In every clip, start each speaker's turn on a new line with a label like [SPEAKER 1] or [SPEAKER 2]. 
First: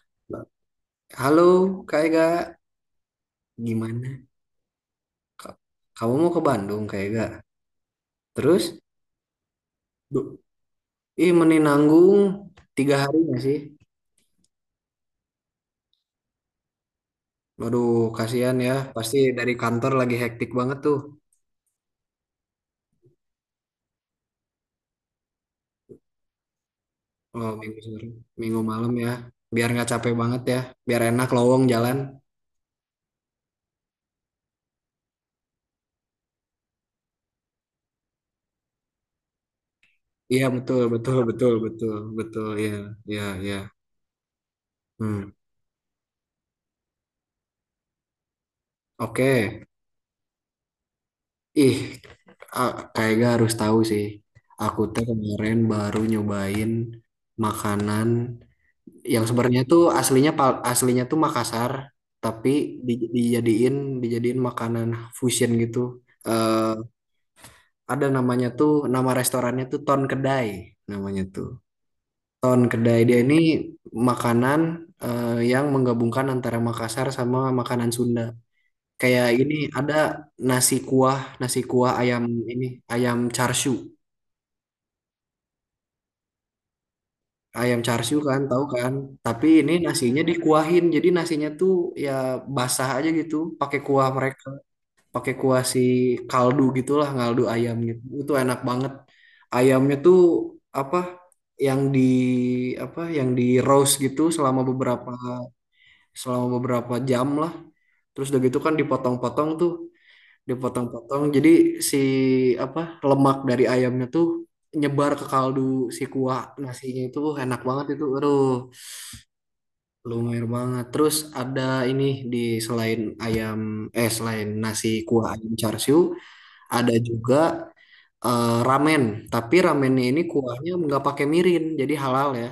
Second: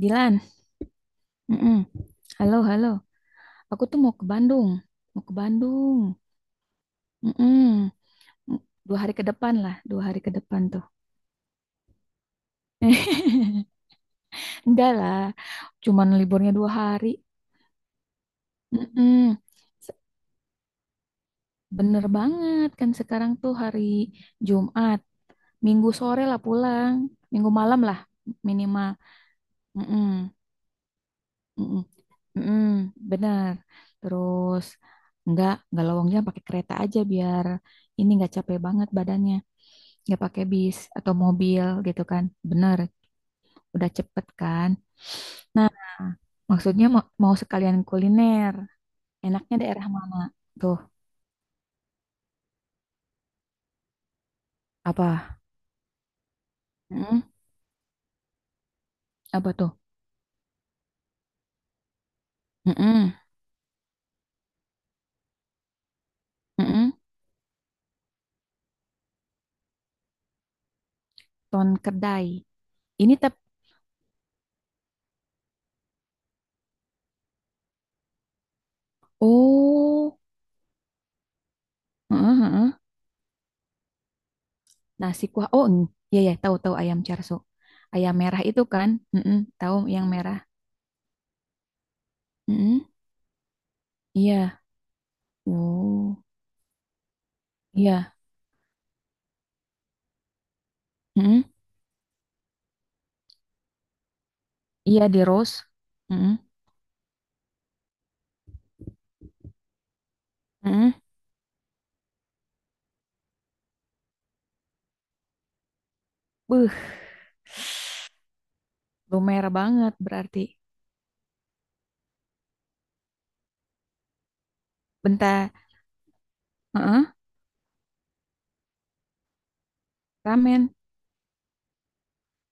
[SPEAKER 1] Dilan,
[SPEAKER 2] Halo
[SPEAKER 1] mm-mm.
[SPEAKER 2] Kak Ega,
[SPEAKER 1] Halo, halo. Aku tuh mau ke
[SPEAKER 2] gimana?
[SPEAKER 1] Bandung, mau ke
[SPEAKER 2] Ka-
[SPEAKER 1] Bandung.
[SPEAKER 2] Kamu mau ke Bandung, Kak Ega?
[SPEAKER 1] Mm-mm.
[SPEAKER 2] Terus?
[SPEAKER 1] Dua hari ke depan lah, dua hari ke
[SPEAKER 2] Du-
[SPEAKER 1] depan tuh.
[SPEAKER 2] Ih meninanggung tiga hari nggak sih?
[SPEAKER 1] Enggak lah, cuman liburnya dua hari.
[SPEAKER 2] Waduh, kasihan ya, pasti
[SPEAKER 1] Mm-mm.
[SPEAKER 2] dari kantor
[SPEAKER 1] Se-
[SPEAKER 2] lagi hektik banget tuh.
[SPEAKER 1] Bener banget kan sekarang tuh hari Jumat, Minggu sore lah pulang, Minggu
[SPEAKER 2] Oh,
[SPEAKER 1] malam
[SPEAKER 2] minggu
[SPEAKER 1] lah
[SPEAKER 2] sore, minggu
[SPEAKER 1] minimal.
[SPEAKER 2] malam ya. Biar nggak
[SPEAKER 1] Mm-mm.
[SPEAKER 2] capek banget ya, biar enak lowong
[SPEAKER 1] Mm-mm.
[SPEAKER 2] jalan.
[SPEAKER 1] Mm-mm, benar. Terus nggak lowongnya pakai kereta aja biar ini nggak capek banget badannya. Nggak pakai
[SPEAKER 2] Iya,
[SPEAKER 1] bis
[SPEAKER 2] betul
[SPEAKER 1] atau
[SPEAKER 2] betul betul
[SPEAKER 1] mobil
[SPEAKER 2] betul
[SPEAKER 1] gitu kan.
[SPEAKER 2] betul, ya,
[SPEAKER 1] Benar,
[SPEAKER 2] ya, ya.
[SPEAKER 1] udah cepet kan.
[SPEAKER 2] Hmm.
[SPEAKER 1] Nah, maksudnya mau sekalian kuliner. Enaknya
[SPEAKER 2] Oke.
[SPEAKER 1] daerah mana? Tuh,
[SPEAKER 2] Ih Kak harus tahu sih. Aku tuh
[SPEAKER 1] apa?
[SPEAKER 2] kemarin baru nyobain
[SPEAKER 1] Mm-mm,
[SPEAKER 2] makanan yang
[SPEAKER 1] apa
[SPEAKER 2] sebenarnya
[SPEAKER 1] tuh?
[SPEAKER 2] tuh aslinya tuh Makassar, tapi
[SPEAKER 1] Mm-mm,
[SPEAKER 2] dijadiin dijadiin makanan fusion gitu, eh
[SPEAKER 1] mm-mm,
[SPEAKER 2] ada namanya tuh, nama restorannya tuh Ton Kedai, namanya tuh
[SPEAKER 1] Ton Kedai.
[SPEAKER 2] Ton Kedai.
[SPEAKER 1] Ini
[SPEAKER 2] Dia
[SPEAKER 1] tep.
[SPEAKER 2] ini makanan, yang menggabungkan antara Makassar sama makanan Sunda, kayak ini ada
[SPEAKER 1] Oh,
[SPEAKER 2] nasi kuah ayam,
[SPEAKER 1] heeh,
[SPEAKER 2] ini
[SPEAKER 1] heeh.
[SPEAKER 2] ayam char siu
[SPEAKER 1] Nasi kuah. Oh, iya ya, tahu-tahu ayam charso.
[SPEAKER 2] ayam char
[SPEAKER 1] Ayam
[SPEAKER 2] siu, kan,
[SPEAKER 1] merah itu
[SPEAKER 2] tahu
[SPEAKER 1] kan?
[SPEAKER 2] kan?
[SPEAKER 1] Mm-mm,
[SPEAKER 2] Tapi ini
[SPEAKER 1] tahu yang
[SPEAKER 2] nasinya
[SPEAKER 1] merah.
[SPEAKER 2] dikuahin, jadi nasinya tuh ya
[SPEAKER 1] Mm-mm,
[SPEAKER 2] basah aja gitu, pakai kuah mereka,
[SPEAKER 1] iya.
[SPEAKER 2] pakai kuah
[SPEAKER 1] Oh,
[SPEAKER 2] kaldu gitulah, kaldu ayam gitu.
[SPEAKER 1] iya.
[SPEAKER 2] Itu enak banget. Ayamnya tuh apa?
[SPEAKER 1] Mm-mm,
[SPEAKER 2] Yang di Yang di roast gitu selama
[SPEAKER 1] iya
[SPEAKER 2] beberapa,
[SPEAKER 1] di roast. Mm-mm,
[SPEAKER 2] jam lah. Terus udah gitu kan dipotong-potong tuh
[SPEAKER 1] mm-mm.
[SPEAKER 2] dipotong-potong. Jadi si apa, lemak dari ayamnya tuh nyebar ke kaldu, si kuah
[SPEAKER 1] Beuh,
[SPEAKER 2] nasinya itu, enak banget itu. Aduh,
[SPEAKER 1] lumer banget berarti.
[SPEAKER 2] lumayan banget. Terus ada ini, di selain ayam, selain nasi kuah
[SPEAKER 1] Bentar.
[SPEAKER 2] ayam char siu ada
[SPEAKER 1] Heeh,
[SPEAKER 2] juga, ramen. Tapi ramennya ini
[SPEAKER 1] ramen.
[SPEAKER 2] kuahnya nggak pakai mirin, jadi halal ya.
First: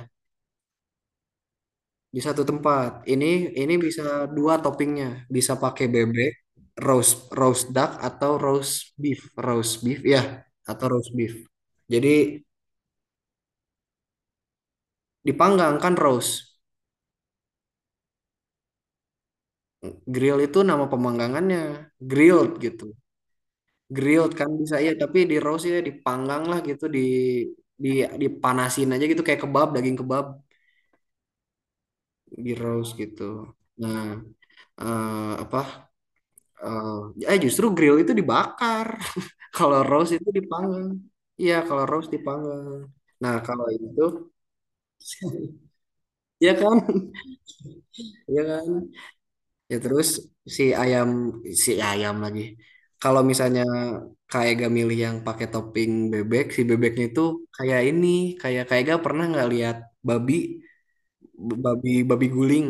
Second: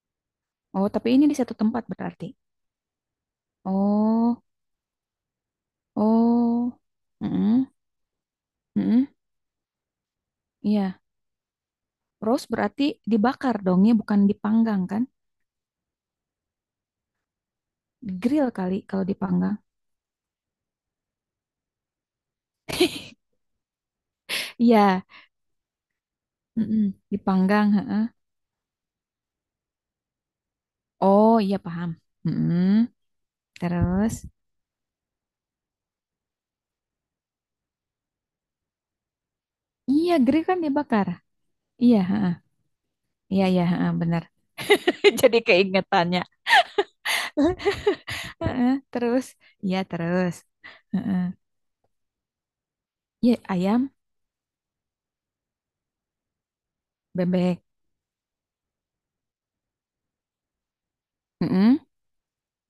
[SPEAKER 1] Oh, tapi ini di satu tempat
[SPEAKER 2] Di
[SPEAKER 1] berarti.
[SPEAKER 2] satu tempat. Ini bisa
[SPEAKER 1] Oh,
[SPEAKER 2] dua toppingnya. Bisa pakai bebek,
[SPEAKER 1] oh.
[SPEAKER 2] roast roast
[SPEAKER 1] Mm-mm,
[SPEAKER 2] duck atau
[SPEAKER 1] mm-mm,
[SPEAKER 2] beef, roast beef ya, atau
[SPEAKER 1] iya.
[SPEAKER 2] roast beef. Jadi
[SPEAKER 1] Roast berarti dibakar dong ya, bukan dipanggang kan?
[SPEAKER 2] dipanggang kan roast.
[SPEAKER 1] Grill kali kalau dipanggang.
[SPEAKER 2] Grill itu nama pemanggangannya, grilled gitu. Grilled kan bisa ya,
[SPEAKER 1] Iya,
[SPEAKER 2] tapi di roast ya dipanggang lah
[SPEAKER 1] mm-mm,
[SPEAKER 2] gitu,
[SPEAKER 1] dipanggang.
[SPEAKER 2] di
[SPEAKER 1] Heeh.
[SPEAKER 2] dipanasin aja gitu kayak kebab, daging kebab
[SPEAKER 1] Oh iya paham.
[SPEAKER 2] di
[SPEAKER 1] Mm-mm.
[SPEAKER 2] roast gitu. Nah,
[SPEAKER 1] Terus,
[SPEAKER 2] eh, apa Eh, eh justru grill itu dibakar. Kalau roast
[SPEAKER 1] iya
[SPEAKER 2] itu
[SPEAKER 1] grill kan
[SPEAKER 2] dipanggang.
[SPEAKER 1] dibakar.
[SPEAKER 2] Iya, kalau
[SPEAKER 1] Iya,
[SPEAKER 2] roast
[SPEAKER 1] heeh.
[SPEAKER 2] dipanggang. Nah,
[SPEAKER 1] Iya, iya,
[SPEAKER 2] kalau
[SPEAKER 1] heeh,
[SPEAKER 2] itu
[SPEAKER 1] benar. Jadi keingetannya.
[SPEAKER 2] ya kan? Ya
[SPEAKER 1] Heeh,
[SPEAKER 2] kan?
[SPEAKER 1] terus,
[SPEAKER 2] Ya
[SPEAKER 1] iya
[SPEAKER 2] terus,
[SPEAKER 1] terus.
[SPEAKER 2] si ayam
[SPEAKER 1] Heeh.
[SPEAKER 2] si ayam lagi. Kalau
[SPEAKER 1] Iya
[SPEAKER 2] misalnya
[SPEAKER 1] ayam,
[SPEAKER 2] kayak gak milih yang pakai topping bebek, si bebeknya itu
[SPEAKER 1] bebek.
[SPEAKER 2] kayak ini, kayak kayak gak pernah nggak lihat babi,
[SPEAKER 1] Mm-mm.
[SPEAKER 2] babi guling.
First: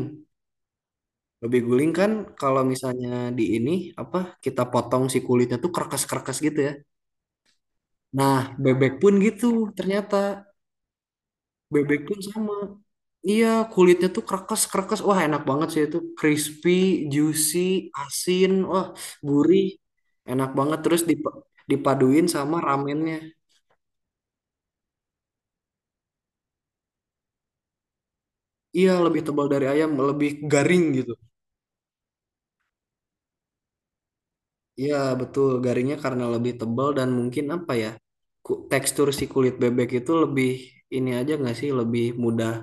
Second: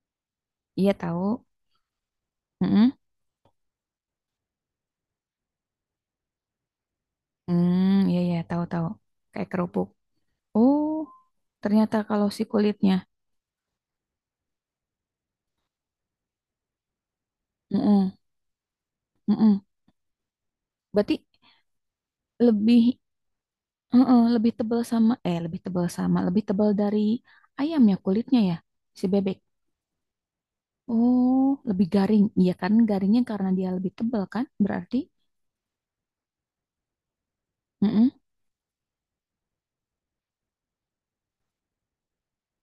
[SPEAKER 1] Iya tahu.
[SPEAKER 2] Babi guling kan kalau
[SPEAKER 1] Mm-mm.
[SPEAKER 2] misalnya di ini apa, kita potong si kulitnya tuh kerkes-kerkes gitu ya.
[SPEAKER 1] Hmm, iya iya
[SPEAKER 2] Nah,
[SPEAKER 1] tahu tahu.
[SPEAKER 2] bebek pun gitu
[SPEAKER 1] Kayak kerupuk.
[SPEAKER 2] ternyata.
[SPEAKER 1] Oh, ternyata
[SPEAKER 2] Bebek pun
[SPEAKER 1] kalau si
[SPEAKER 2] sama.
[SPEAKER 1] kulitnya.
[SPEAKER 2] Iya, kulitnya tuh krekes-krekes. Wah, enak banget sih itu. Crispy, juicy,
[SPEAKER 1] Mm-mm.
[SPEAKER 2] asin, wah, gurih.
[SPEAKER 1] Mm-mm.
[SPEAKER 2] Enak banget terus
[SPEAKER 1] Berarti
[SPEAKER 2] dipaduin sama
[SPEAKER 1] lebih,
[SPEAKER 2] ramennya.
[SPEAKER 1] heeh, lebih tebal sama, lebih tebal sama, lebih tebal dari ayamnya kulitnya ya,
[SPEAKER 2] Iya,
[SPEAKER 1] si
[SPEAKER 2] lebih
[SPEAKER 1] bebek.
[SPEAKER 2] tebal dari ayam, lebih garing gitu.
[SPEAKER 1] Oh, lebih garing. Iya kan, garingnya karena dia lebih tebal kan,
[SPEAKER 2] Iya,
[SPEAKER 1] berarti.
[SPEAKER 2] betul. Garingnya karena lebih tebal dan mungkin apa ya?
[SPEAKER 1] Mm-mm.
[SPEAKER 2] Tekstur si kulit bebek itu lebih ini aja nggak sih? Lebih mudah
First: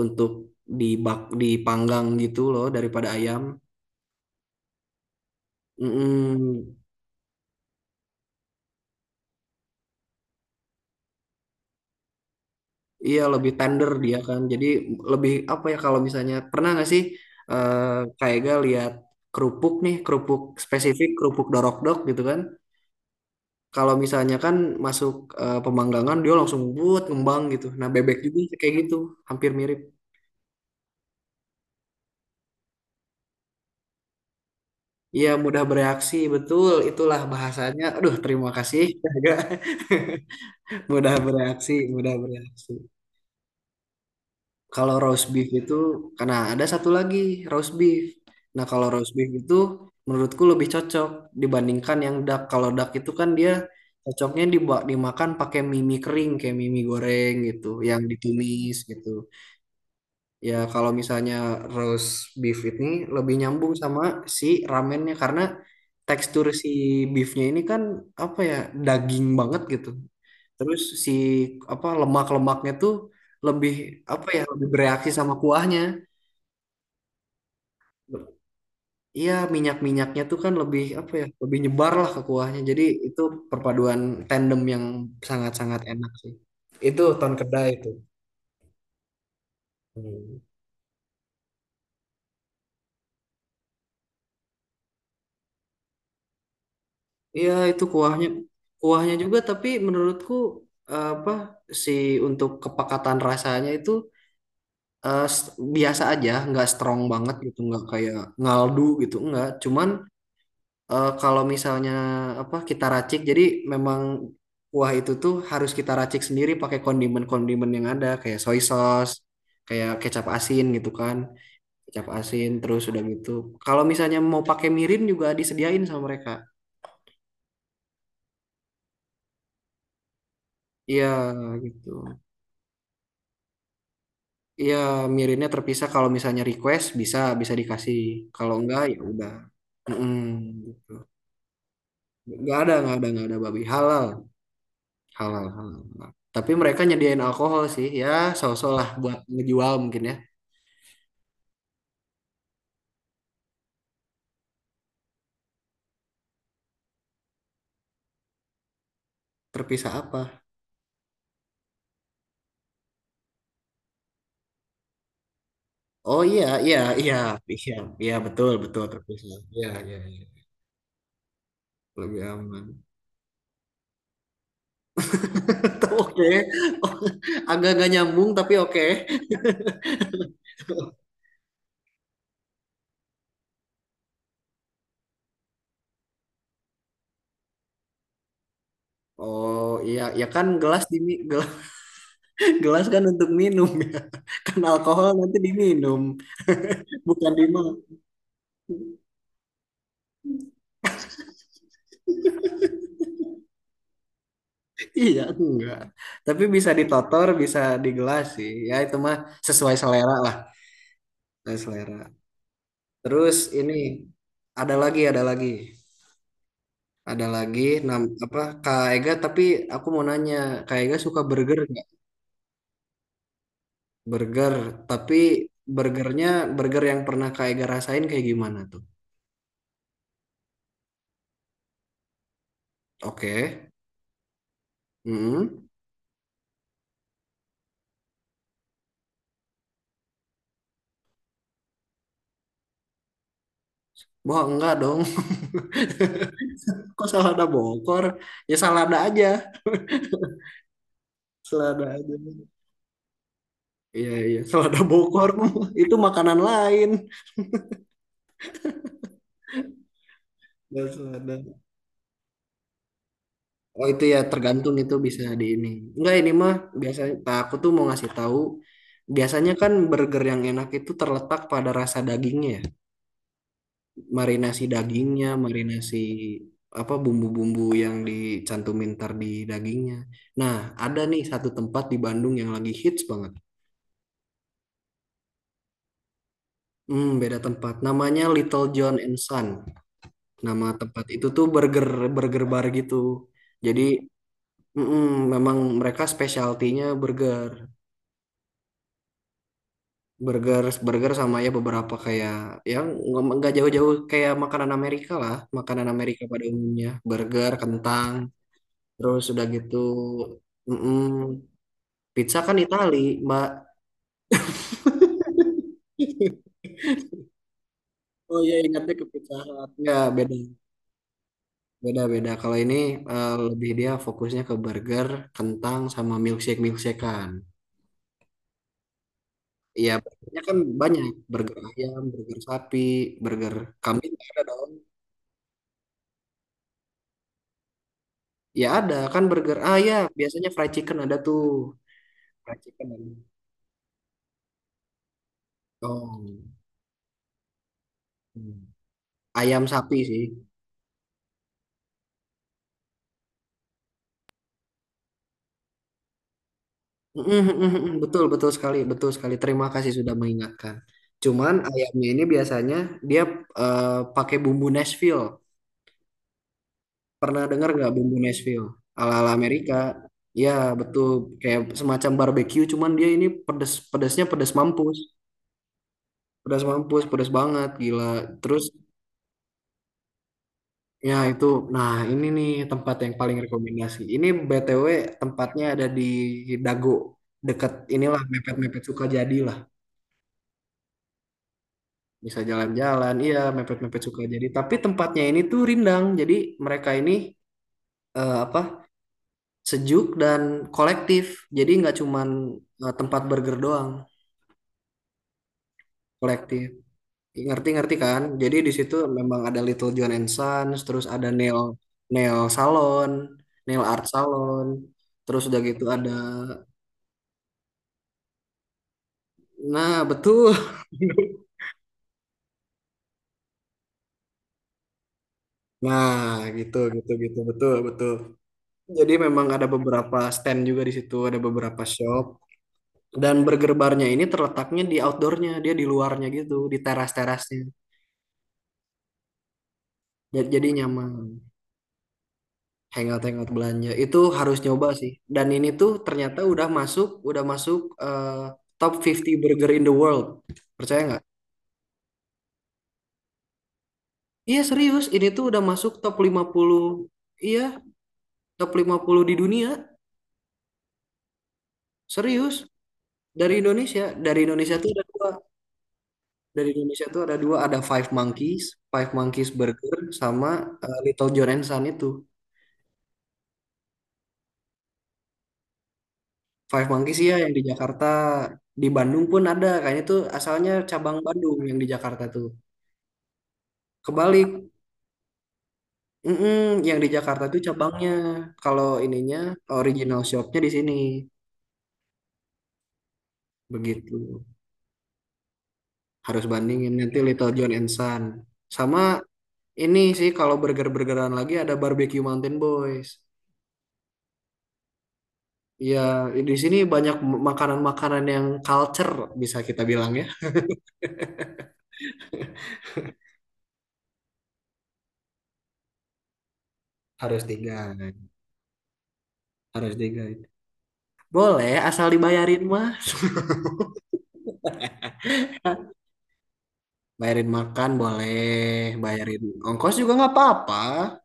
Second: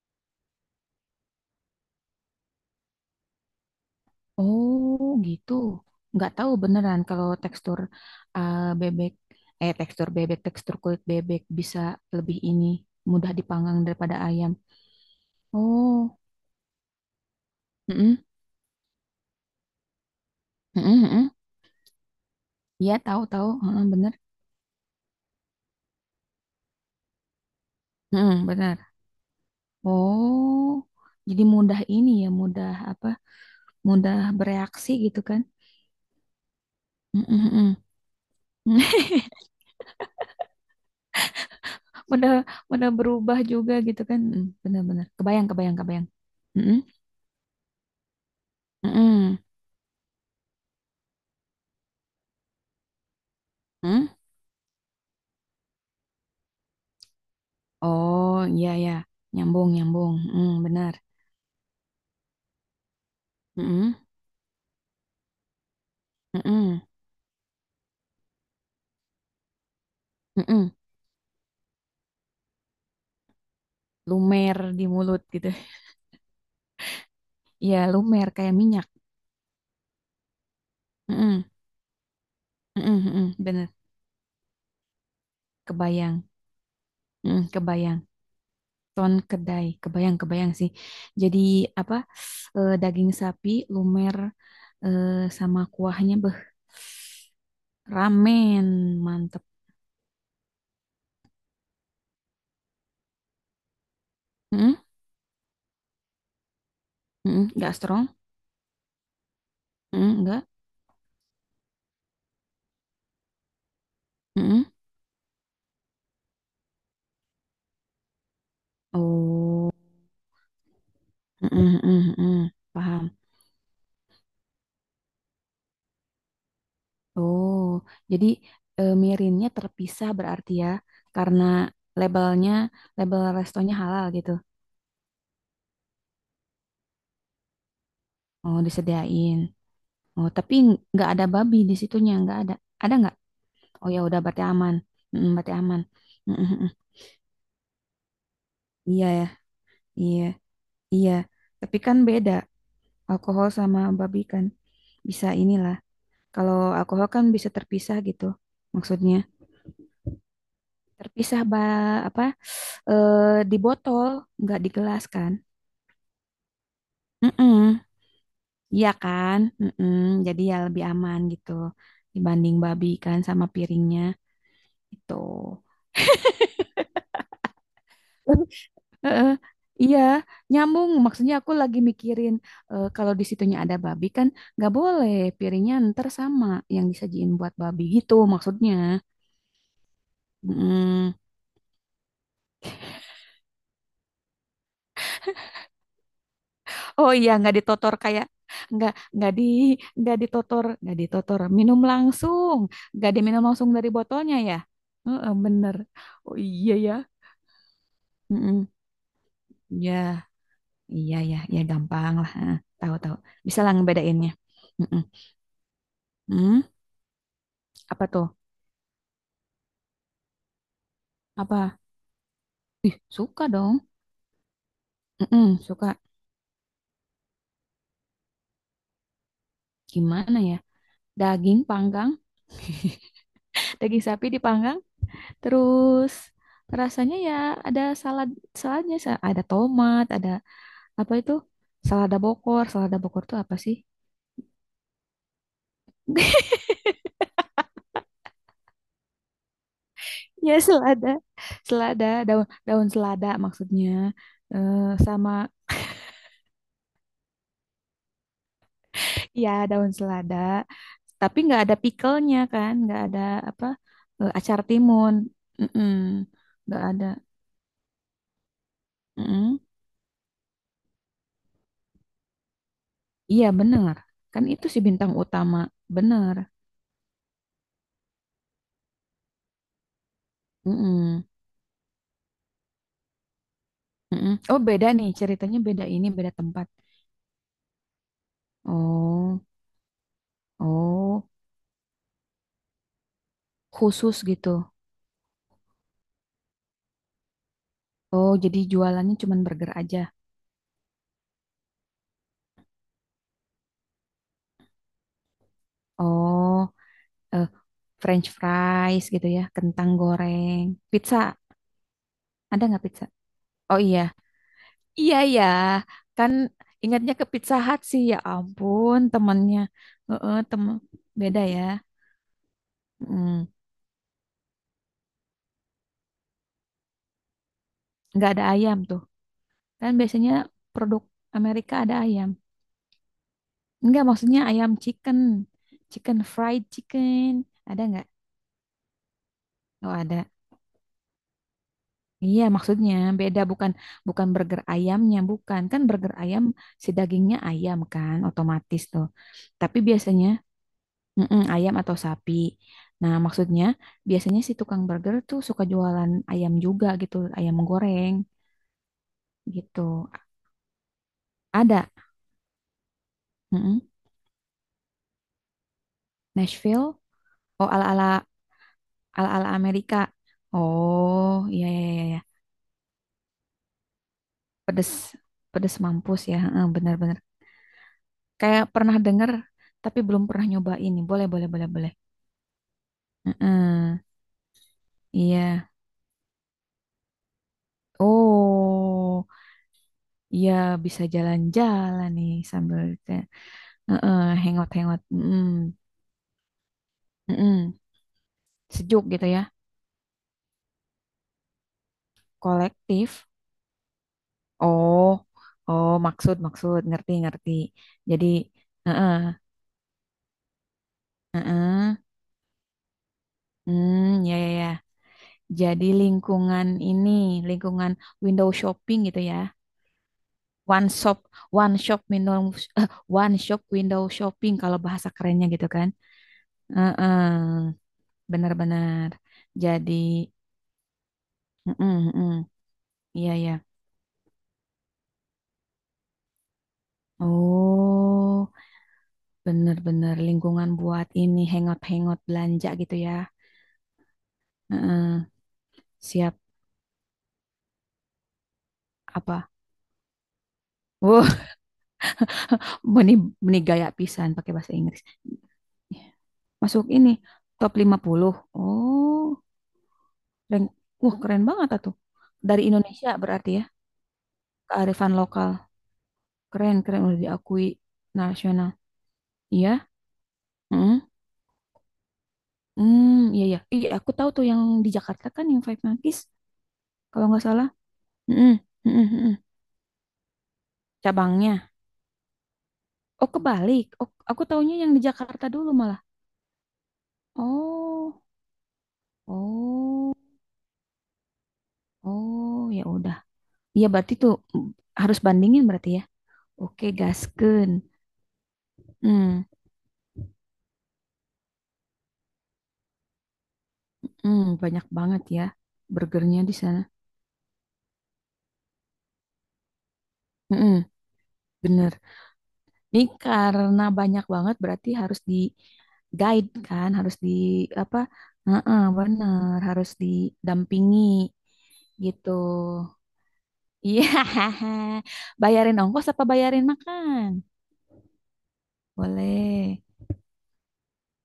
[SPEAKER 2] untuk dipanggang gitu loh daripada ayam.
[SPEAKER 1] Oh, gitu. Nggak tahu
[SPEAKER 2] Mm-mm.
[SPEAKER 1] beneran kalau tekstur bebek, tekstur bebek, tekstur kulit bebek bisa lebih ini,
[SPEAKER 2] Iya,
[SPEAKER 1] mudah
[SPEAKER 2] lebih
[SPEAKER 1] dipanggang
[SPEAKER 2] tender
[SPEAKER 1] daripada
[SPEAKER 2] dia kan.
[SPEAKER 1] ayam.
[SPEAKER 2] Jadi lebih apa ya, kalau
[SPEAKER 1] Oh,
[SPEAKER 2] misalnya pernah nggak sih, eh
[SPEAKER 1] mm-mm.
[SPEAKER 2] kayak gak lihat kerupuk nih, kerupuk
[SPEAKER 1] Mm-mm,
[SPEAKER 2] spesifik
[SPEAKER 1] mm-mm.
[SPEAKER 2] kerupuk dorok-dok gitu kan.
[SPEAKER 1] Iya tahu-tahu, heeh,
[SPEAKER 2] Kalau
[SPEAKER 1] bener.
[SPEAKER 2] misalnya kan masuk, pemanggangan dia langsung buat ngembang gitu. Nah, bebek juga
[SPEAKER 1] Mm-mm,
[SPEAKER 2] kayak
[SPEAKER 1] bener.
[SPEAKER 2] gitu, hampir mirip.
[SPEAKER 1] Oh, jadi mudah ini ya, mudah apa, mudah bereaksi gitu
[SPEAKER 2] Iya
[SPEAKER 1] kan.
[SPEAKER 2] mudah bereaksi, betul itulah
[SPEAKER 1] Mm mm-mm.
[SPEAKER 2] bahasanya. Aduh, terima kasih. Mudah bereaksi, mudah
[SPEAKER 1] udah
[SPEAKER 2] bereaksi.
[SPEAKER 1] udah berubah juga gitu kan. Mm,
[SPEAKER 2] Kalau
[SPEAKER 1] benar-benar,
[SPEAKER 2] roast
[SPEAKER 1] kebayang
[SPEAKER 2] beef itu,
[SPEAKER 1] kebayang kebayang.
[SPEAKER 2] karena ada
[SPEAKER 1] Mm-mm,
[SPEAKER 2] satu lagi roast beef. Nah, kalau roast beef
[SPEAKER 1] mm-mm,
[SPEAKER 2] itu menurutku lebih cocok dibandingkan yang duck. Kalau duck itu kan dia
[SPEAKER 1] mm.
[SPEAKER 2] cocoknya dimakan pakai mie mie kering kayak mie mie goreng gitu, yang
[SPEAKER 1] Oh iya
[SPEAKER 2] ditumis
[SPEAKER 1] ya,
[SPEAKER 2] gitu.
[SPEAKER 1] nyambung nyambung. Mm,
[SPEAKER 2] Ya, kalau
[SPEAKER 1] benar.
[SPEAKER 2] misalnya roast beef ini lebih nyambung
[SPEAKER 1] Mm-mm,
[SPEAKER 2] sama si ramennya, karena tekstur si
[SPEAKER 1] mm-mm,
[SPEAKER 2] beefnya ini kan, apa ya, daging banget gitu.
[SPEAKER 1] mm-mm.
[SPEAKER 2] Terus si apa, lemak-lemaknya tuh lebih, apa ya,
[SPEAKER 1] Lumer
[SPEAKER 2] lebih
[SPEAKER 1] di
[SPEAKER 2] bereaksi
[SPEAKER 1] mulut
[SPEAKER 2] sama
[SPEAKER 1] gitu.
[SPEAKER 2] kuahnya.
[SPEAKER 1] Iya lumer kayak minyak.
[SPEAKER 2] Iya, minyak-minyaknya tuh kan lebih, apa ya,
[SPEAKER 1] Mm-mm,
[SPEAKER 2] lebih nyebar lah ke kuahnya. Jadi
[SPEAKER 1] mm-mm,
[SPEAKER 2] itu
[SPEAKER 1] mm-mm, benar,
[SPEAKER 2] perpaduan tandem yang sangat-sangat enak
[SPEAKER 1] kebayang.
[SPEAKER 2] sih. Itu Ton
[SPEAKER 1] Mm,
[SPEAKER 2] Kedai itu.
[SPEAKER 1] kebayang ton kedai, kebayang
[SPEAKER 2] Hmm.
[SPEAKER 1] kebayang sih. Jadi apa, daging sapi lumer, eh, sama kuahnya, beh,
[SPEAKER 2] Iya, itu kuahnya
[SPEAKER 1] ramen
[SPEAKER 2] kuahnya juga,
[SPEAKER 1] mantep.
[SPEAKER 2] tapi menurutku, eh, apa si untuk kepekatan rasanya itu,
[SPEAKER 1] Mm,
[SPEAKER 2] eh, s- biasa aja, nggak strong banget
[SPEAKER 1] mhm,
[SPEAKER 2] gitu,
[SPEAKER 1] nggak
[SPEAKER 2] nggak
[SPEAKER 1] strong?
[SPEAKER 2] kayak ngaldu gitu, nggak. Cuman,
[SPEAKER 1] Mhm, nggak?
[SPEAKER 2] Kalau misalnya apa, kita racik, jadi memang
[SPEAKER 1] Mhm.
[SPEAKER 2] kuah itu tuh harus kita racik sendiri pakai kondimen-kondimen yang ada, kayak soy sauce,
[SPEAKER 1] Oh,
[SPEAKER 2] kayak kecap asin gitu kan,
[SPEAKER 1] mhm,
[SPEAKER 2] kecap
[SPEAKER 1] mhm,
[SPEAKER 2] asin
[SPEAKER 1] mhm.
[SPEAKER 2] terus udah
[SPEAKER 1] Paham.
[SPEAKER 2] gitu. Kalau misalnya mau pakai mirin juga disediain sama mereka.
[SPEAKER 1] Oh, jadi mirinnya terpisah berarti ya,
[SPEAKER 2] Iya
[SPEAKER 1] karena
[SPEAKER 2] gitu.
[SPEAKER 1] labelnya, label restonya halal gitu.
[SPEAKER 2] Iya, mirinnya terpisah. Kalau misalnya request bisa bisa dikasih. Kalau
[SPEAKER 1] Oh,
[SPEAKER 2] enggak ya udah.
[SPEAKER 1] disediain.
[SPEAKER 2] Mm-mm.
[SPEAKER 1] Oh, tapi nggak ada babi di situnya, nggak ada.
[SPEAKER 2] Nggak ada,
[SPEAKER 1] Ada
[SPEAKER 2] nggak ada,
[SPEAKER 1] nggak?
[SPEAKER 2] nggak ada babi
[SPEAKER 1] Oh ya
[SPEAKER 2] halal.
[SPEAKER 1] udah, berarti aman. Mhm,
[SPEAKER 2] Halal,
[SPEAKER 1] berarti
[SPEAKER 2] halal,
[SPEAKER 1] aman.
[SPEAKER 2] halal.
[SPEAKER 1] Mhm,
[SPEAKER 2] Tapi
[SPEAKER 1] mhm.
[SPEAKER 2] mereka nyediain alkohol sih ya, so-so lah
[SPEAKER 1] Iya
[SPEAKER 2] buat
[SPEAKER 1] ya,
[SPEAKER 2] ngejual mungkin ya.
[SPEAKER 1] iya, iya. Tapi kan beda alkohol sama babi kan. Bisa inilah. Kalau alkohol kan bisa terpisah gitu, maksudnya.
[SPEAKER 2] Terpisah apa
[SPEAKER 1] Terpisah apa, di botol nggak di gelas kan.
[SPEAKER 2] Oh, iya, iya, iya, iya,
[SPEAKER 1] Mm-mm.
[SPEAKER 2] iya, betul, betul,
[SPEAKER 1] Iya
[SPEAKER 2] terpisah,
[SPEAKER 1] kan.
[SPEAKER 2] iya,
[SPEAKER 1] Mm-mm.
[SPEAKER 2] iya, iya,
[SPEAKER 1] Jadi ya lebih aman gitu
[SPEAKER 2] lebih
[SPEAKER 1] dibanding
[SPEAKER 2] aman.
[SPEAKER 1] babi kan sama piringnya itu.
[SPEAKER 2] Oke. Oh, agak-agak nyambung tapi oke.
[SPEAKER 1] Heeh. Iya, nyambung. Maksudnya aku lagi mikirin kalau di situnya ada babi kan nggak boleh piringnya ntar sama yang disajiin buat babi gitu maksudnya.
[SPEAKER 2] Oh, iya ya kan,
[SPEAKER 1] Mm-mm.
[SPEAKER 2] gelas. Gelas kan untuk minum ya, kan alkohol nanti diminum,
[SPEAKER 1] Oh iya,
[SPEAKER 2] bukan
[SPEAKER 1] nggak
[SPEAKER 2] dimakan.
[SPEAKER 1] ditotor kayak nggak nggak ditotor, minum langsung, nggak diminum langsung dari botolnya ya.
[SPEAKER 2] Iya
[SPEAKER 1] Heeh, bener.
[SPEAKER 2] enggak,
[SPEAKER 1] Oh
[SPEAKER 2] tapi bisa
[SPEAKER 1] iya ya.
[SPEAKER 2] ditotor, bisa di gelas sih
[SPEAKER 1] Heeh.
[SPEAKER 2] ya, itu mah sesuai selera
[SPEAKER 1] Ya
[SPEAKER 2] lah,
[SPEAKER 1] iya ya
[SPEAKER 2] sesuai
[SPEAKER 1] ya
[SPEAKER 2] selera.
[SPEAKER 1] gampang lah. Heeh, tahu tahu.
[SPEAKER 2] Terus
[SPEAKER 1] Bisa lah
[SPEAKER 2] ini
[SPEAKER 1] ngebedainnya.
[SPEAKER 2] ada lagi,
[SPEAKER 1] Heeh.
[SPEAKER 2] ada lagi,
[SPEAKER 1] Hmm,
[SPEAKER 2] ada lagi.
[SPEAKER 1] apa tuh?
[SPEAKER 2] Apa, Kak Ega? Tapi aku mau nanya, Kak Ega suka burger
[SPEAKER 1] Apa?
[SPEAKER 2] nggak?
[SPEAKER 1] Ih suka dong.
[SPEAKER 2] Burger, tapi
[SPEAKER 1] Heeh, suka.
[SPEAKER 2] burgernya burger yang pernah Kak Ega rasain kayak gimana tuh?
[SPEAKER 1] Gimana ya? Daging panggang,
[SPEAKER 2] Oke.
[SPEAKER 1] daging sapi dipanggang,
[SPEAKER 2] Hmm.
[SPEAKER 1] terus rasanya ya ada salad, saladnya, ada tomat, ada apa itu, selada Bokor, selada Bokor tuh apa sih?
[SPEAKER 2] Wah, enggak dong. Kok salada bokor? Ya salada aja,
[SPEAKER 1] Ya, selada.
[SPEAKER 2] salada
[SPEAKER 1] Selada,
[SPEAKER 2] aja.
[SPEAKER 1] daun daun selada maksudnya,
[SPEAKER 2] Iya, iya, salada
[SPEAKER 1] eh,
[SPEAKER 2] bokor
[SPEAKER 1] sama
[SPEAKER 2] itu makanan lain.
[SPEAKER 1] ya daun selada,
[SPEAKER 2] Gak
[SPEAKER 1] tapi
[SPEAKER 2] salada.
[SPEAKER 1] nggak ada pickle-nya kan, nggak ada apa,
[SPEAKER 2] Oh, itu ya
[SPEAKER 1] acar
[SPEAKER 2] tergantung, itu
[SPEAKER 1] timun.
[SPEAKER 2] bisa di ini.
[SPEAKER 1] Mm-mm.
[SPEAKER 2] Enggak, ini mah
[SPEAKER 1] Nggak ada.
[SPEAKER 2] biasanya, nah, aku tuh mau ngasih tahu, biasanya
[SPEAKER 1] Mm-mm.
[SPEAKER 2] kan burger yang enak itu terletak pada rasa dagingnya, ya.
[SPEAKER 1] Iya bener, kan
[SPEAKER 2] Marinasi
[SPEAKER 1] itu si bintang
[SPEAKER 2] dagingnya,
[SPEAKER 1] utama,
[SPEAKER 2] marinasi
[SPEAKER 1] bener.
[SPEAKER 2] apa, bumbu-bumbu yang dicantumin ntar di dagingnya. Nah, ada nih
[SPEAKER 1] Mm-mm.
[SPEAKER 2] satu tempat di Bandung yang lagi hits banget.
[SPEAKER 1] Mm-mm. Oh beda nih ceritanya, beda ini, beda tempat.
[SPEAKER 2] Hmm, beda tempat. Namanya Little John and
[SPEAKER 1] Oh,
[SPEAKER 2] Son. Nama tempat
[SPEAKER 1] oh
[SPEAKER 2] itu tuh burger, burger bar gitu. Jadi,
[SPEAKER 1] khusus gitu.
[SPEAKER 2] mm-mm, memang mereka specialty-nya burger.
[SPEAKER 1] Oh jadi jualannya cuman burger aja.
[SPEAKER 2] burger burger sama, ya beberapa kayak yang nggak jauh-jauh kayak makanan Amerika lah, makanan Amerika pada
[SPEAKER 1] Oh,
[SPEAKER 2] umumnya
[SPEAKER 1] eh,
[SPEAKER 2] burger, kentang,
[SPEAKER 1] French fries
[SPEAKER 2] terus
[SPEAKER 1] gitu ya,
[SPEAKER 2] udah gitu,
[SPEAKER 1] kentang goreng,
[SPEAKER 2] mm-mm.
[SPEAKER 1] pizza.
[SPEAKER 2] Pizza kan
[SPEAKER 1] Ada nggak pizza?
[SPEAKER 2] Itali, Mbak.
[SPEAKER 1] Oh iya, iya iya, kan ingatnya ke Pizza Hut sih ya
[SPEAKER 2] Oh, iya, ingatnya
[SPEAKER 1] ampun
[SPEAKER 2] ke Pizza
[SPEAKER 1] temennya.
[SPEAKER 2] Hut, nggak,
[SPEAKER 1] Heeh,
[SPEAKER 2] beda,
[SPEAKER 1] temen beda ya.
[SPEAKER 2] beda, beda kalau ini,
[SPEAKER 1] Mm,
[SPEAKER 2] lebih dia fokusnya ke burger, kentang, sama milkshakean.
[SPEAKER 1] nggak ada ayam tuh,
[SPEAKER 2] Iya,
[SPEAKER 1] kan biasanya
[SPEAKER 2] burgernya kan
[SPEAKER 1] produk
[SPEAKER 2] banyak, burger
[SPEAKER 1] Amerika ada
[SPEAKER 2] ayam,
[SPEAKER 1] ayam.
[SPEAKER 2] burger sapi, burger
[SPEAKER 1] Nggak
[SPEAKER 2] kambing nggak
[SPEAKER 1] maksudnya
[SPEAKER 2] ada
[SPEAKER 1] ayam
[SPEAKER 2] dong.
[SPEAKER 1] chicken, chicken fried chicken, ada nggak?
[SPEAKER 2] Ya ada kan burger. Ah
[SPEAKER 1] Oh
[SPEAKER 2] ya,
[SPEAKER 1] ada.
[SPEAKER 2] biasanya fried chicken ada tuh.
[SPEAKER 1] Iya,
[SPEAKER 2] Fried chicken
[SPEAKER 1] maksudnya
[SPEAKER 2] ada.
[SPEAKER 1] beda, bukan bukan burger ayamnya, bukan. Kan burger
[SPEAKER 2] Oh.
[SPEAKER 1] ayam si dagingnya ayam kan
[SPEAKER 2] Hmm.
[SPEAKER 1] otomatis tuh.
[SPEAKER 2] Ayam
[SPEAKER 1] Tapi
[SPEAKER 2] sapi sih.
[SPEAKER 1] biasanya mm-mm, ayam atau sapi. Nah, maksudnya biasanya si tukang burger tuh suka jualan ayam juga gitu,
[SPEAKER 2] Mm, mm,
[SPEAKER 1] ayam
[SPEAKER 2] mm, mm,
[SPEAKER 1] goreng
[SPEAKER 2] betul, betul sekali, betul sekali. Terima
[SPEAKER 1] gitu.
[SPEAKER 2] kasih sudah mengingatkan. Cuman
[SPEAKER 1] Ada.
[SPEAKER 2] ayamnya ini biasanya dia,
[SPEAKER 1] Mm-mm.
[SPEAKER 2] eh, pakai bumbu Nashville.
[SPEAKER 1] Nashville.
[SPEAKER 2] Pernah
[SPEAKER 1] Oh,
[SPEAKER 2] dengar nggak bumbu
[SPEAKER 1] ala-ala,
[SPEAKER 2] Nashville? Ala-ala
[SPEAKER 1] ala-ala
[SPEAKER 2] Amerika.
[SPEAKER 1] Amerika.
[SPEAKER 2] Ya,
[SPEAKER 1] Oh,
[SPEAKER 2] betul.
[SPEAKER 1] iya
[SPEAKER 2] Kayak
[SPEAKER 1] iya iya
[SPEAKER 2] semacam
[SPEAKER 1] iya.
[SPEAKER 2] barbecue, cuman dia ini pedes, pedesnya pedes
[SPEAKER 1] Pedes,
[SPEAKER 2] mampus.
[SPEAKER 1] pedes mampus ya.
[SPEAKER 2] Pedas
[SPEAKER 1] Heeh, benar
[SPEAKER 2] mampus,
[SPEAKER 1] bener.
[SPEAKER 2] pedas banget, gila. Terus
[SPEAKER 1] Kayak pernah denger tapi belum pernah nyobain nih.
[SPEAKER 2] Ya
[SPEAKER 1] Boleh,
[SPEAKER 2] itu,
[SPEAKER 1] boleh, boleh,
[SPEAKER 2] nah
[SPEAKER 1] boleh.
[SPEAKER 2] ini nih tempat yang paling
[SPEAKER 1] Heeh,
[SPEAKER 2] rekomendasi. Ini BTW tempatnya
[SPEAKER 1] iya.
[SPEAKER 2] ada di Dago, dekat inilah mepet-mepet
[SPEAKER 1] Oh,
[SPEAKER 2] Sukajadi lah.
[SPEAKER 1] iya bisa jalan-jalan nih
[SPEAKER 2] Bisa
[SPEAKER 1] sambil
[SPEAKER 2] jalan-jalan,
[SPEAKER 1] kayak,
[SPEAKER 2] iya mepet-mepet
[SPEAKER 1] heeh,
[SPEAKER 2] Sukajadi. Tapi
[SPEAKER 1] hangout-hangout.
[SPEAKER 2] tempatnya ini
[SPEAKER 1] Heeh,
[SPEAKER 2] tuh rindang, jadi mereka ini,
[SPEAKER 1] heeh.
[SPEAKER 2] eh, apa
[SPEAKER 1] Sejuk gitu ya,
[SPEAKER 2] sejuk dan kolektif. Jadi nggak cuman, tempat
[SPEAKER 1] kolektif.
[SPEAKER 2] burger doang,
[SPEAKER 1] Oh, oh maksud
[SPEAKER 2] kolektif.
[SPEAKER 1] maksud ngerti ngerti.
[SPEAKER 2] Ngerti-ngerti kan?
[SPEAKER 1] Jadi,
[SPEAKER 2] Jadi di situ
[SPEAKER 1] heeh,
[SPEAKER 2] memang ada Little John and Sons, terus ada nail
[SPEAKER 1] heeh.
[SPEAKER 2] nail salon, nail art
[SPEAKER 1] Hmm, ya ya
[SPEAKER 2] salon.
[SPEAKER 1] ya.
[SPEAKER 2] Terus udah gitu
[SPEAKER 1] Jadi
[SPEAKER 2] ada.
[SPEAKER 1] lingkungan ini, lingkungan window shopping gitu ya.
[SPEAKER 2] Nah, betul.
[SPEAKER 1] One shop, one shop window, eh, one shop window shopping kalau bahasa kerennya gitu kan.
[SPEAKER 2] Nah, gitu gitu gitu, betul
[SPEAKER 1] Heeh.
[SPEAKER 2] betul.
[SPEAKER 1] Benar-benar.
[SPEAKER 2] Jadi memang ada
[SPEAKER 1] Jadi,
[SPEAKER 2] beberapa stand juga di situ, ada beberapa
[SPEAKER 1] mm-mm,
[SPEAKER 2] shop,
[SPEAKER 1] mm-mm. Iya
[SPEAKER 2] dan
[SPEAKER 1] ya.
[SPEAKER 2] burger barnya ini terletaknya di outdoornya, dia di luarnya gitu, di teras-terasnya.
[SPEAKER 1] Oh, benar-benar lingkungan
[SPEAKER 2] Jadi
[SPEAKER 1] buat
[SPEAKER 2] nyaman,
[SPEAKER 1] ini hangout-hangout belanja gitu ya.
[SPEAKER 2] hangout-hangout belanja. Itu harus nyoba sih.
[SPEAKER 1] Heeh.
[SPEAKER 2] Dan ini tuh
[SPEAKER 1] Siap
[SPEAKER 2] ternyata udah masuk, udah masuk, eh, top 50
[SPEAKER 1] apa?
[SPEAKER 2] burger in the world. Percaya nggak?
[SPEAKER 1] Wah, benih benih gaya pisan pakai
[SPEAKER 2] Iya
[SPEAKER 1] bahasa Inggris.
[SPEAKER 2] serius, ini tuh udah masuk top 50.
[SPEAKER 1] Masuk ini
[SPEAKER 2] Iya,
[SPEAKER 1] top 50.
[SPEAKER 2] top 50
[SPEAKER 1] Oh,
[SPEAKER 2] di dunia.
[SPEAKER 1] keren. Wah, keren banget ah tuh.
[SPEAKER 2] Serius.
[SPEAKER 1] Dari Indonesia berarti ya.
[SPEAKER 2] Dari Indonesia tuh ada
[SPEAKER 1] Kearifan
[SPEAKER 2] dua.
[SPEAKER 1] lokal.
[SPEAKER 2] Dari
[SPEAKER 1] Keren, keren
[SPEAKER 2] Indonesia tuh
[SPEAKER 1] udah
[SPEAKER 2] ada dua,
[SPEAKER 1] diakui
[SPEAKER 2] ada Five Monkeys,
[SPEAKER 1] nasional.
[SPEAKER 2] Five Monkeys
[SPEAKER 1] Iya.
[SPEAKER 2] Burger sama,
[SPEAKER 1] Heeh.
[SPEAKER 2] Little John and Son itu.
[SPEAKER 1] Hmm, iya ya. Iya, aku tahu tuh yang di Jakarta kan yang Five Monkeys
[SPEAKER 2] Five Monkeys
[SPEAKER 1] kalau
[SPEAKER 2] ya
[SPEAKER 1] nggak
[SPEAKER 2] yang di
[SPEAKER 1] salah.
[SPEAKER 2] Jakarta,
[SPEAKER 1] Mm-mm,
[SPEAKER 2] di
[SPEAKER 1] mm-mm,
[SPEAKER 2] Bandung
[SPEAKER 1] mm-mm.
[SPEAKER 2] pun ada. Kayaknya tuh asalnya cabang Bandung
[SPEAKER 1] Cabangnya.
[SPEAKER 2] yang di Jakarta tuh.
[SPEAKER 1] Oh, kebalik. Oh, aku
[SPEAKER 2] Kebalik,
[SPEAKER 1] taunya yang di Jakarta dulu malah.
[SPEAKER 2] mm yang di Jakarta tuh cabangnya.
[SPEAKER 1] Oh,
[SPEAKER 2] Kalau ininya
[SPEAKER 1] oh,
[SPEAKER 2] original shopnya di sini,
[SPEAKER 1] oh, ya udah. Iya berarti
[SPEAKER 2] begitu.
[SPEAKER 1] tuh mm, harus bandingin berarti ya.
[SPEAKER 2] Harus
[SPEAKER 1] Oke,
[SPEAKER 2] bandingin nanti Little
[SPEAKER 1] gaskeun.
[SPEAKER 2] John and Son. Sama
[SPEAKER 1] Hmm,
[SPEAKER 2] ini sih, kalau burger-burgeran lagi ada Barbecue Mountain Boys.
[SPEAKER 1] hmm, banyak banget ya
[SPEAKER 2] Iya,
[SPEAKER 1] burgernya
[SPEAKER 2] di
[SPEAKER 1] di
[SPEAKER 2] sini
[SPEAKER 1] sana.
[SPEAKER 2] banyak makanan-makanan yang culture, bisa kita bilang ya.
[SPEAKER 1] Mm-mm, bener. Ini karena banyak banget berarti harus di guide kan, harus di
[SPEAKER 2] Harus
[SPEAKER 1] apa?
[SPEAKER 2] digaet,
[SPEAKER 1] Heeh, bener, harus
[SPEAKER 2] harus digaet.
[SPEAKER 1] didampingi
[SPEAKER 2] Boleh, asal
[SPEAKER 1] gitu.
[SPEAKER 2] dibayarin mas.
[SPEAKER 1] Iya. Bayarin ongkos apa bayarin makan?
[SPEAKER 2] Bayarin makan boleh, bayarin
[SPEAKER 1] Boleh.
[SPEAKER 2] ongkos juga nggak apa-apa.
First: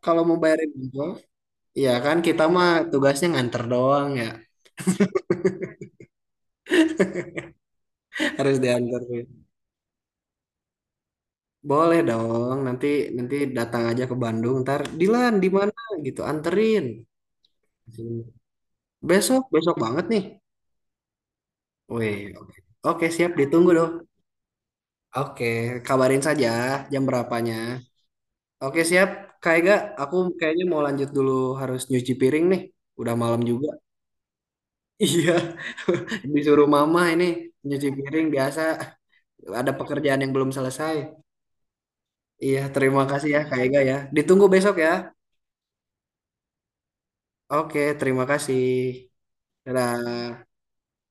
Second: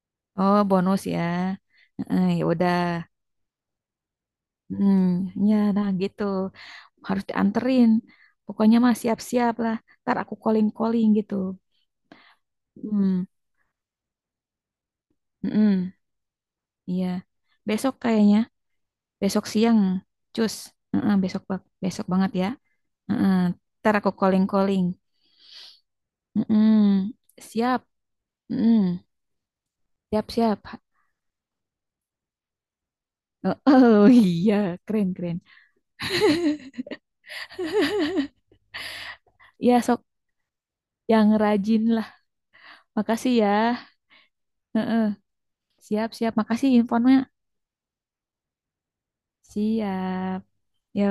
[SPEAKER 2] Kalau mau
[SPEAKER 1] Oh,
[SPEAKER 2] bayarin
[SPEAKER 1] bonus
[SPEAKER 2] ongkos,
[SPEAKER 1] ya.
[SPEAKER 2] iya kan
[SPEAKER 1] Heeh,
[SPEAKER 2] kita
[SPEAKER 1] ya
[SPEAKER 2] mah
[SPEAKER 1] udah.
[SPEAKER 2] tugasnya nganter doang ya.
[SPEAKER 1] Hmm, ya nah gitu. Harus dianterin.
[SPEAKER 2] Harus
[SPEAKER 1] Pokoknya mah
[SPEAKER 2] dianterin.
[SPEAKER 1] siap-siap lah. Ntar aku calling-calling gitu.
[SPEAKER 2] Boleh dong, nanti,
[SPEAKER 1] Hmm,
[SPEAKER 2] datang aja ke Bandung. Ntar Dilan di mana
[SPEAKER 1] mm-mm.
[SPEAKER 2] gitu, anterin.
[SPEAKER 1] Iya. Besok kayaknya.
[SPEAKER 2] Besok,
[SPEAKER 1] Besok
[SPEAKER 2] besok
[SPEAKER 1] siang,
[SPEAKER 2] banget nih.
[SPEAKER 1] cus. Heeh, besok besok
[SPEAKER 2] Wih,
[SPEAKER 1] banget ya.
[SPEAKER 2] oke. Oke,
[SPEAKER 1] Heeh,
[SPEAKER 2] siap ditunggu dong.
[SPEAKER 1] ntar aku calling-calling.
[SPEAKER 2] Oke, kabarin saja
[SPEAKER 1] Heeh,
[SPEAKER 2] jam berapanya.
[SPEAKER 1] siap.
[SPEAKER 2] Oke,
[SPEAKER 1] Heeh,
[SPEAKER 2] siap. Kak Ega, aku kayaknya
[SPEAKER 1] siap-siap.
[SPEAKER 2] mau lanjut dulu, harus nyuci piring nih. Udah malam
[SPEAKER 1] Oh,
[SPEAKER 2] juga.
[SPEAKER 1] oh, iya,
[SPEAKER 2] Iya,
[SPEAKER 1] keren-keren.
[SPEAKER 2] disuruh mama ini nyuci piring biasa. Ada
[SPEAKER 1] Ya, sok
[SPEAKER 2] pekerjaan yang belum selesai.
[SPEAKER 1] yang rajin lah.
[SPEAKER 2] Iya, terima kasih
[SPEAKER 1] Makasih
[SPEAKER 2] ya
[SPEAKER 1] ya.
[SPEAKER 2] Kak Ega ya. Ditunggu besok ya.
[SPEAKER 1] Heeh, siap-siap. Makasih infonya.
[SPEAKER 2] Oke, terima kasih.
[SPEAKER 1] Siap.
[SPEAKER 2] Dadah.
[SPEAKER 1] Yo.